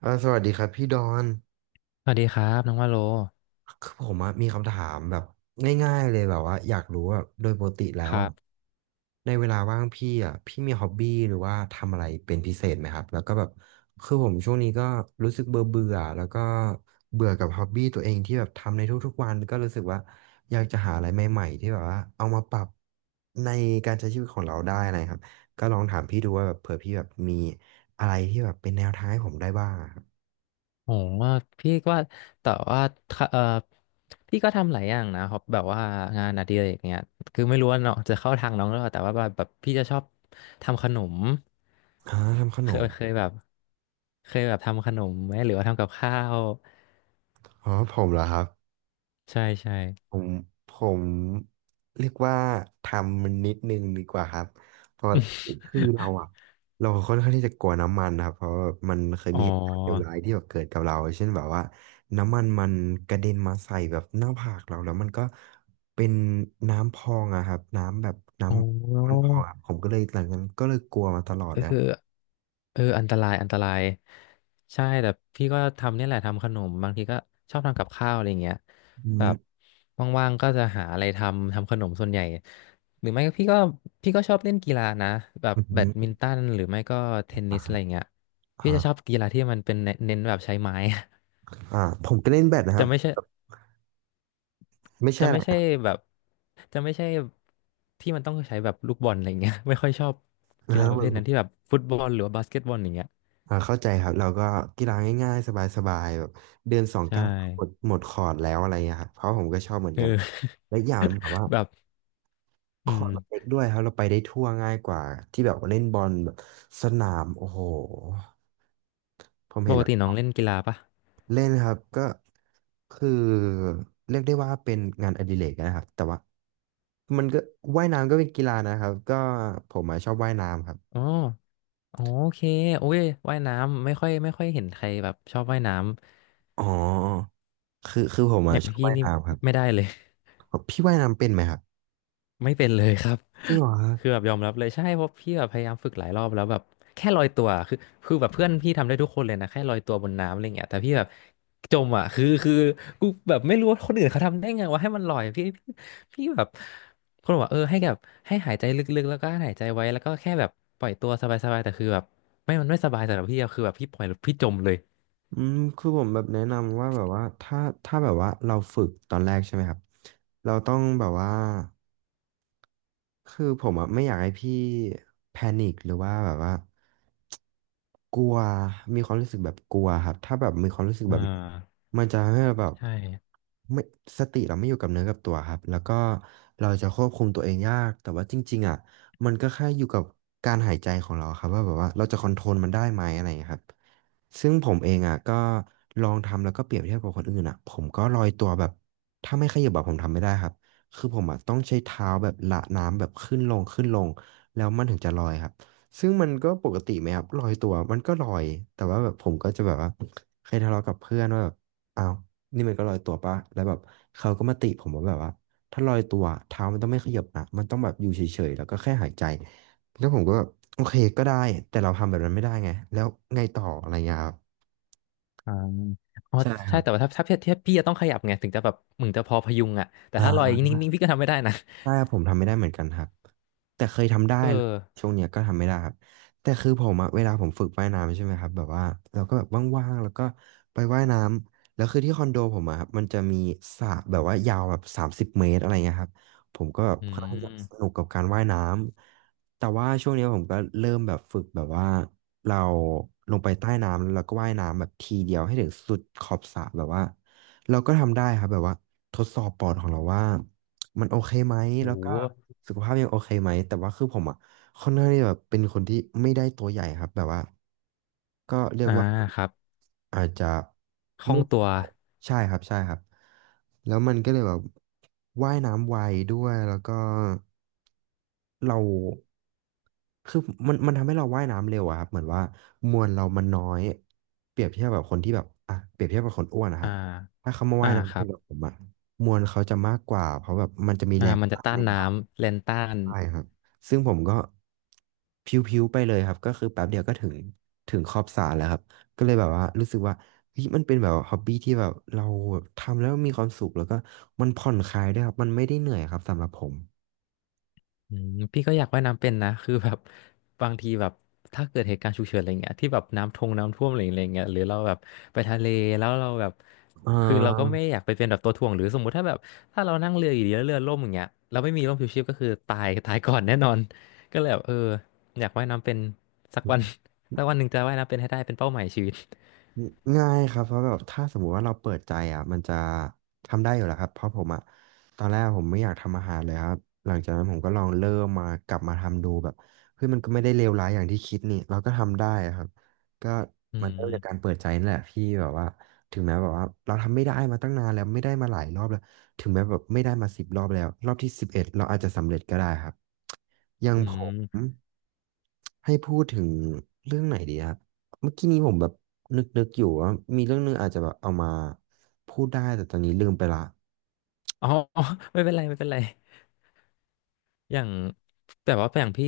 สวัสดีครับพี่ดอนสวัสดีครับน้องว่าโลคือผมอะมีคำถามแบบง่ายๆเลยแบบว่าอยากรู้ว่าโดยปกติแล้ควรัอะบในเวลาว่างพี่อะพี่มีฮ็อบบี้หรือว่าทำอะไรเป็นพิเศษไหมครับแล้วก็แบบคือผมช่วงนี้ก็รู้สึกเบื่อเบื่อแล้วก็เบื่อกับฮ็อบบี้ตัวเองที่แบบทำในทุกๆวันก็รู้สึกว่าอยากจะหาอะไรใหม่ๆที่แบบว่าเอามาปรับในการใช้ชีวิตของเราได้อะไรครับก็ลองถามพี่ดูว่าแบบเผื่อพี่แบบมีอะไรที่แบบเป็นแนวทางให้ผมได้บ้างอะครับโหพี่ว่าแต่ว่าเออพี่ก็ทำหลายอย่างนะครับแบบว่างานอดิเรกเนี่ยคือไม่รู้ว่าเนาะจะเข้าทางน้องหรือเปล่าแต่ว่าแบบพี่จะชอบทำขนมอ่าทำขเคนยม เคยแบบเคยแบบทำขนมไหมหรือว่าทำกับข้าวอ๋อผมเหรอครับใช่ใช่ ผมผมเรียกว่าทำมันนิดนึงดีกว่าครับเพราะคือเราอะเราค่อนข้างที่จะกลัวน้ำมันนะครับเพราะว่ามันเคย อ๋อมีเหตุการณ์เลวร้ายที่แบบเกิดกับเราเช่นแบบว่าน้ำมันมันกระเด็นมาใส่แบบหน้าผากเราแล้วมันก็เป็นน้ำพองอะครับน้ำแบบน้อ๋อ ำมันพองอะผมก็เลยหลังจากนั้นก็เลยกลัวมาตลอดก็แล้วคืออันตรายอันตรายใช่แต่พี่ก็ทำเนี่ยแหละทำขนมบางทีก็ชอบทำกับข้าวอะไรเงี้ยอืแบบมว่างๆก็จะหาอะไรทำขนมส่วนใหญ่หรือไม่ก็พี่ก็ชอบเล่นกีฬานะแบบอืแบดมิมนตันหรือไม่ก็เทนนิสอะไรอ่าเงี้ยพี่จะชอบกีฬาที่มันเป็นเน้นเน้นแบบใช้ไม้ อ่าผมก็เล่นแบดนะ คจะรับไม่ใช่ไม่ใช่จะอะไม่ไรใช่อ่ะ แบบจะไม่ใช่ที่มันต้องใช้แบบลูกบอลอะไรเงี้ยไม่ค่อยชอบกีฬาประเภทนั้นที่ แบบฟุตบอลหรือว่าบาสเกตบอลอย่างเงี้ยเข้าใจครับเราก็กีฬาง่ายๆสบายๆแบบเดือนสองใช่ เก้าวหมดหมดคอร์ดแล้วอะไรอย่างเงี้ยครับเพราะผมก็ชอบเหมือนเออ กันและอกอย่างหนึ่งแบบว่า แบบคอืมอร์ดมันเล็กด้วยครับเราไปได้ทั่วง่ายกว่าที่แบบว่าเล่นบอลแบบสนามโอ้โหผมปเห็นกแล้วติน้องเล่นกีฬาปะเล่นครับก็คือเรียกได้ว่าเป็นงานอดิเรกนะครับแต่ว่ามันก็ว่ายน้ำก็เป็นกีฬานะครับก็ผมอะชอบว่ายน้ำครับอ๋ออ๋อโอเคโอ้ยว่ายน้ำไม่ค่อยเห็นใครแบบชอบว่ายน้ำอ๋อคือผมออะย่างชอบพี่ว่ายนี่น้ำครัไม่บได้เลย พี่ว่ายน้ำเป็นไหมครับ ไม่เป็นเลยครับ จริงเหรอ คือแบบยอมรับเลยใช่เพราะพี่แบบพยายามฝึกหลายรอบแล้วแบบแค่ลอยตัวคือแบบเพื่อนพี่ทำได้ทุกคนเลยนะแค่ลอยตัวบนน้ำอะไรเงี้ยแต่พี่แบบจมอ่ะคือกูแบบไม่รู้ว่าคนอื่นเขาทำได้ไงว่าให้มันลอยพี่แบบคนบอกว่าเออให้แบบให้หายใจลึกๆแล้วก็หายใจไว้แล้วก็แค่แบบปล่อยตัวสบายๆแต่คือแบบไม่มันไม่สบายสำหรับพี่อะคือแบบพี่ปล่อยแล้วพี่จมเลยอืมคือผมแบบแนะนำว่าแบบว่าถ้าแบบว่าเราฝึกตอนแรกใช่ไหมครับเราต้องแบบว่า คือผมอะไม่อยากให้พี่แพนิคหรือว่าแบบว่ากลัวมีความรู้สึกแบบกลัวครับถ้าแบบมีความรู้สึกแบอ่าบนั้นมันจะให้เราแบบใช่ไม่สติเราไม่อยู่กับเนื้อกับตัวครับแล้วก็เราจะควบคุมตัวเองยากแต่ว่าจริงๆอ่ะมันก็แค่อยู่กับการหายใจของเราครับว่าแบบว่าเราจะคอนโทรลมันได้ไหมอะไรอย่างเงี้ยครับซึ่งผมเองอ่ะก็ลองทำแล้วก็เปรียบเทียบกับคนอื่นอ่ะผมก็ลอยตัวแบบถ้าไม่ขยับแบบผมทำไม่ได้ครับ คือผมอะต้องใช้เท้าแบบละน้ำแบบขึ้นลงขึ้นลงแล้วมันถึงจะลอยครับซึ่งมันก็ปกติไหมครับลอยตัวมันก็ลอยแต่ว่าแบบผมก็จะแบบว่าเคยทะเลาะกับเพื่อนว่าแบบอ้าวนี่มันก็ลอยตัวปะแล้วแบบเขาก็มาติผมว่าแบบว่าถ้าลอยตัวเท้ามันต้องไม่ขยับนะมันต้องแบบอยู่เฉยๆแล้วก็แค่หายใจแล้วผมก็แบบโอเคก็ได้แต่เราทำแบบนั้นไม่ได้ไงแล้วไงต่ออะไรเงี้ยครับอ่าอ๋อใช่คใช่รับแต่ว่าถ้าพี่จะต้องขยับไงถึงจะแบบมึงจะพอพยุงอ่ะแต่อ่ถ้าลอยา นิ่งๆพี่ก็ทำไม่ได้นะใช่ครับผมทำไม่ได้เหมือนกันครับแต่เคยทำได้เออ ช่วงเนี้ยก็ทำไม่ได้ครับแต่คือผมอะเวลาผมฝึกว่ายน้ำใช่ไหมครับแบบว่าเราก็แบบว่างๆแล้วก็ไปว่ายน้ำแล้วคือที่คอนโดผมอะครับมันจะมีสระแบบว่ายาวแบบ30 เมตรอะไรเงี้ยครับผมก็แบบอืค่อนข้างจะสนุมกกับการว่ายน้ำแต่ว่าช่วงเนี้ยผมก็เริ่มแบบฝึกแบบว่าเราลงไปใต้น้ำแล้วเราก็ว่ายน้ำแบบทีเดียวให้ถึงสุดขอบสระแบบว่าเราก็ทำได้ครับแบบว่าทดสอบปอดของเราว่า มันโอเคไหมแล้วก็โหสุขภาพยังโอเคไหมแต่ว่าคือผมอ่ะค่อนข้างที่แบบเป็นคนที่ไม่ได้ตัวใหญ่ครับ แบบว่าก็เรียกอ่าว่าครับอาจจะคล่อไม่งผตัว อมใช่ครับใช่ครับแล้วมันก็เลยแบบว่ายน้ำไวด้วยแล้วก็เราคือมันทำให้เราว่ายน้ำเร็วอะครับเหมือนว่ามวลเรามันน้อยเปรียบเทียบแบบคนที่แบบอ่ะเปรียบเทียบกับคนอ้วนนะคอ่ารับถ้าเขามาอ่าว่ายน้ำครัเป็นบกับผมอะ มวลเขาจะมากกว่าเพราะแบบมันจะมีอ่าแรงมันจะต้านต้าในนน้ป่ากำแรนส์ต้านใช่ครับซึ่งผมก็พิ้วๆไปเลยครับก็คือแป๊บเดียวก็ถึงขอบสระแล้วครับก็เลยแบบว่ารู้สึกว่าเฮ้ยมันเป็นแบบฮอบบี้ที่แบบเราแบบทำแล้วมีความสุขแล้วก็มันผ่อนคลายด้วยครับมันไม่ได้เหนื่อยครับสำหรับผมพี่ก็อยากว่ายน้ำเป็นนะ คือแบบบางทีแบบถ้าเกิดเหตุการณ์ฉุกเฉินอะไรเงี้ยที่แบบน้ำทงน้ำท่วมอะไรอะไรเงี้ยหรือเราแบบไปทะเลแล้วเราแบบอ่คือเราก็า ไม่อยากไปเป็นแบบตัวถ่วง หรือสมมุติถ้าแบบถ้าเรานั่งเรืออยู่ดีแล้วเรือล่มอย่างเงี้ยเราไม่มีร่มชูชีพก็คือตายตายก่อนแน่นอนก็เลยแบบอยากว่ายน้ำเป็นสักวัน สักวันหนึ่งจะว่ายน้ำเป็นให้ได้เป็นเป้าหมายชีวิตง่ายครับเพราะแบบถ้าสมมุติว่าเราเปิดใจอ่ะมันจะทำได้อยู่แล้วครับเพราะผมอ่ะตอนแรกผมไม่อยากทำอาหารเลยครับหลังจากนั้นผมก็ลองเริ่มมากลับมาทำดูแบบเฮ้ยมันก็ไม่ได้เลวร้ายอย่างที่คิดนี่เราก็ทำได้อะครับก็อืมันเริ่มจากการม เปิดใจนั่นแหละพี่แบบว่าถึงแม้แบบว่าเราทำไม่ได้มาตั้งนานแล้วไม่ได้มาหลายรอบแล้วถึงแม้แบบไม่ได้มา10 รอบแล้วรอบที่สิบเอ็ดเราอาจจะสำเร็จก็ได้ครับอย่างอืผม มให้พูดถึงเรื่องไหนดีครับเมื่อกี้นี้ผมแบบนึกอยู่ว่ามีเรื่องนึงอาจจะแบบเอามาพูดได้แต่ตอนนี้ลืมไปละอ๋อ อ๋อไม่เป็นไรไม่เป็นไรอย่างแต่ว่าอย่างพี่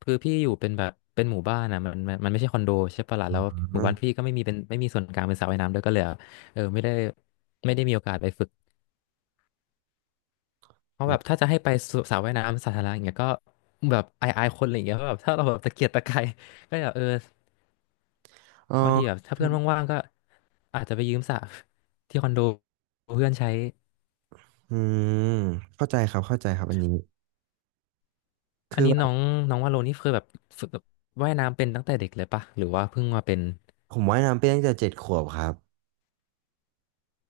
คือพี่อยู่เป็นแบบเป็นหมู่บ้านนะมันไม่ใช่คอนโดใช่ปะล่ะแล้วหมู่อ่าบ้านพี่ก็ไม่มีเป็นไม่มีส่วนกลางเป็นสระว่ายน้ำด้วยก็เลยอะเออไม่ได้ไม่ได้มีโอกาสไปฝึกเพราะอแบมบถ้าจะให้ไปสสระว่ายน้ำสาธารณะอย่างเงี้ยก็แบบอายอายคนอะไรอย่างเงี้ยเพราะแบบถ้าเราแบบตะเกียกตะกาย ก็แบบเออบางทีแบบถ้าคเพื่รัอนบว่างๆก็อาจจะไปยืมสระ ที่คอนโดเพื่อนใช้ อืมเข้าใจครับเข้าใจครับอันนี้อัคืนอนี้แบน้อบงน้องว่าโลนี่เคยแบบฝึกแบบว่ายน้ำเป็นตั้งแต่เด็กเลยปะหรือว่าเพิ่งมาเป็นผมว่ายน้ำเป็นตั้งแต่7 ขวบครับ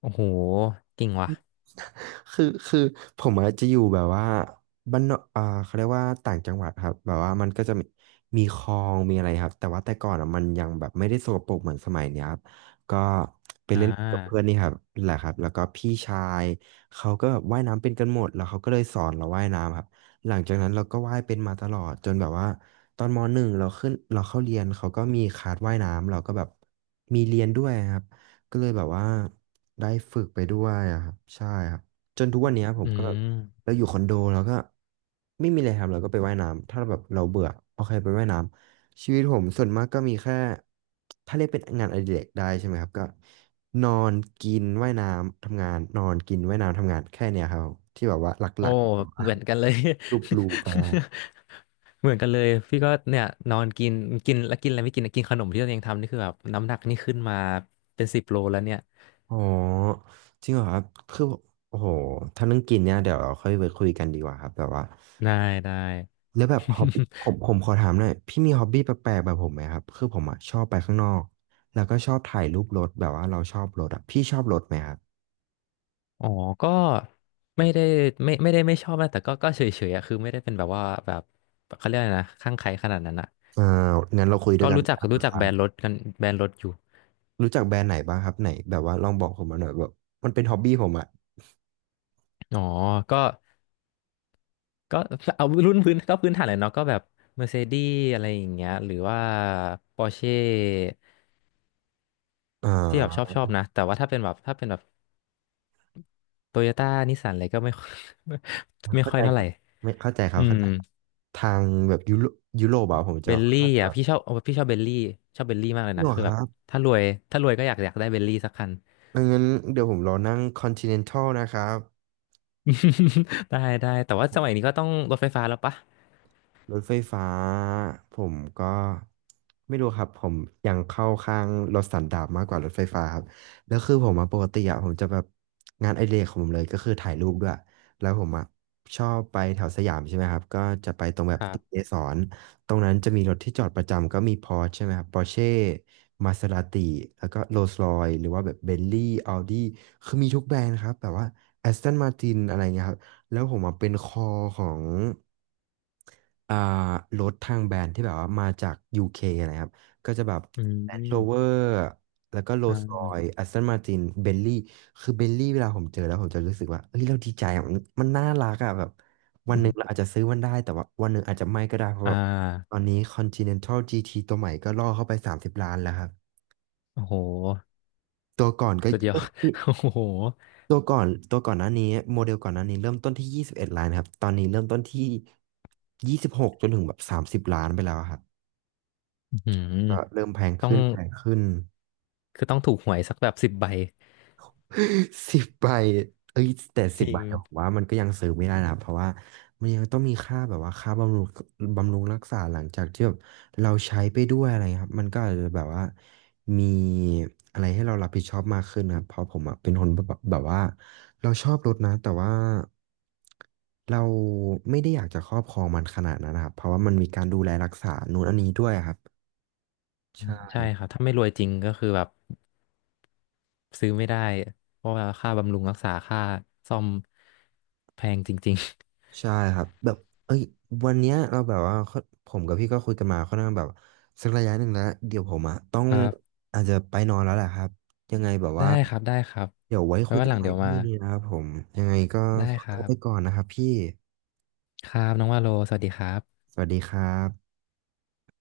โอ้โหเก่งว่ะ คือผมอาจจะอยู่แบบว่าบ้านนอกอ่าเขาเรียกว่าต่างจังหวัดครับแบบว่ามันก็จะมีคลองมีอะไรครับแต่ว่าแต่ก่อนอ่ะมันยังแบบไม่ได้สกปรกเหมือนสมัยเนี้ยครับก็ไปอ่าเล่นกับเพื่อนนี่ครับแหละครับแล้วก็พี่ชายเขาก็แบบว่ายน้ำเป็นกันหมดแล้วเขาก็เลยสอนเราว่ายน้ำครับหลังจากนั้นเราก็ว่ายเป็นมาตลอดจนแบบว่าตอนมหนึ่งเราขึ้นเราเข้าเรียนเขาก็มีคลาสว่ายน้ำเราก็แบบมีเรียนด้วยครับ ก็เลยแบบว่าได้ฝึกไปด้วยอะครับใช่ครับจนทุกวันเนี้ยผมอืก็แบบมเราอยู่คอนโดแล้วก็ไม่มีอะไรทำเราก็ไปว่ายน้ำถ้าแบบเราเบื่อโอเคไปว่ายน้ำชีวิตผมส่วนมากก็มีแค่ถ้าเรียกเป็นงานอดิเรกได้ใช่ไหมครับก็นอนกินว่ายน้ำทำงานนอนกินว่ายน้ำทำงานแค่เนี้ยครับที่แบบว่าหลโอ้ักๆแบบว่าเหมือนกันเลย รูป รูปไปเหมือนกันเลยพี่ก็เนี่ยนอนกินกินแล้วกินอะไรไม่กินกินขนมที่ตัวเองทำนี่คือแบบน้ำหนักนี่ขึ้นมาเป็น10 โลแล้วเนี่ยอ๋อจริงเหรอครับคือโอ้โหถ้าเรื่องกินเนี่ยเดี๋ยวเราค่อยไปคุยกันดีกว่าครับแบบว่า ได้ได้ แล้วแบบ ฮอบบี้ผมขอถามหน่อยพี่มีฮอบบี้แปลกๆแบบผมไหมครับคือผมอ่ะชอบไปข้างนอกแล้วก็ชอบถ่ายรูปรถแบบว่าเราชอบรถอะพี่ชอบรถไหมครับอ๋อก็ไม่ได้ไม่ไม่ได้ไม่ชอบนะแต่ก็เฉยเฉยอะคือไม่ได้เป็นแบบว่าแบบเขาเรียกอะไรนะข้างใครขนาดนั้นอะ อ่างั้นเราคุยด้วก็ยกัน รู้จักรู้ คจักรัแบบรนด์รถกันแบรนด์รถอยู่รู้จักแบรนด์ไหนบ้างครับไหนแบบว่าลองบอกผมมาหน่อยแบบมันเป็นฮอบบี้ผมอ่ะอ๋อ ก็ก็เอารุ่นพื้นก็พื้นฐานเลยเนาะก็แบบ Mercedes อะไรอย่างเงี้ยหรือว่า Porsche อ่ที่แบบชอบาชอบนะแต่ว่าถ้าเป็นแบบ Toyota นิสสันอะไรก็ไม่ค่อย ไม่เข้าค่อใจยเท่าคไหรัร่บไม่เข้าใจครัอืบเข้ามใจครับทางแบบยุโรปอะผมจะเบลลี่เข้าใจอ่ะแบบพี่ชอบพี่ชอบเบลลี่ชอบเบลลี่มากเลยนี่นะหรอคือคแบรับบถ้ารวยถ้ารวยก็อยากได้เบลลี่สักคัน งั้นเดี๋ยวผมรอนั่ง Continental นะครับ ได้ได้แต่ว่าสมัยนี้ก็ต้องรถไฟฟ้าแล้วปะรถไฟฟ้าผมก็ไม่รู้ครับผมยังเข้าข้างรถสันดาปมากกว่ารถไฟฟ้าครับแล้วคือผมมาปกติอะผมจะแบบงานอดิเรกของผมเลยก็คือถ่ายรูปด้วยแล้วผมอะชอบไปแถวสยามใช่ไหมครับก็จะไปตรงแบคบรัติกเกบสรตรงนั้นจะมีรถที่จอดประจำก็มีพอร์ชใช่ไหมครับปอร์เช่มาเซราติแล้วก็โรลส์รอยหรือว่าแบบเบนลี่อ u d ดี้คือมีทุกแบรนด์ครับแบบว่าแอสตันมาตินอะไรเงี้ยครับแล้วผมอะเป็นคอของ อ่ารถทางแบรนด์ที่แบบว่ามาจาก UK นะครับก็จะแบบ อื Land ม Rover แล้วก็ อ่ Rolls Royce า Aston Martin Bentley คือ Bentley เวลาผมเจอแล้วผมจะรู้สึกว่าเฮ้ยเราดีใจอะมันมันน่ารักอะแบบวันหนึ่งเราอาจจะซื้อมันได้แต่ว่าวันหนึ่งอาจจะไม่ก็ได้เพราะอ่าแบบตอนนี้ Continental GT ตัวใหม่ก็ล่อเข้าไป30ล้านแล้วครับโอ้โห ตัวก่อนก็สุดยอด โอ้โหตัวก่อนหน้านี้โมเดลก่อนหน้านี้เริ่มต้นที่21 ล้านครับตอนนี้เริ่มต้นที่26จนถึงแบบ30 ล้านไปแล้วครับ อืมก็เริ่มแพงต้อง ขึ้นแพงขึ้น คือต้องถูกหวยสักแบบ10 ใบ 10 ใบเอ้ยแต่จสิบริบางบเนี่ยวผมว่ามันก็ยังซื้อไม่ได้นะเพราะว่ามันยังต้องมีค่าแบบว่าค่าบำรุงบำรุงรักษาหลังจากที่แบบเราใช้ไปด้วยอะไรครับมันก็อาจจะแบบว่ามีอะไรให้เรารับผิดชอบมากขึ้นนะครับเพราะผมอะเป็นคนแบบว่าเราชอบรถนะแต่ว่าเราไม่ได้อยากจะครอบครองมันขนาดนั้นนะครับเพราะว่ามันมีการดูแลรักษานู่นอันนี้ด้วยครับใชอืมใช่ค่ รับ ถ้าไม่รวยจริงก็คือแบบซื้อไม่ได้ เพราะว่าค่าบำรุงรักษาค่าซ่อมแพงจริงใช่ครับแบบเอ้ยวันเนี้ยเราแบบว่าค่อนผมกับพี่ก็คุยกันมาค่อนข้างแบบสักระยะหนึ่งแล้วเดี๋ยวผมอะต้อๆ ง ครับ อาจจะไปนอนแล้วแหละครับยังไงแบบได้ว่าครับได้ครับเดี๋ยวไว้ไว้คุยวันกัหนลังใหม่เดี๋ยวพมา รุ่งนี้นะครับผมยังไงก็ได้ขอคตัรัวไปก่บ อนนะครับพี่ครับน้องว่าโล สวัสดีครับสวัสดีครับ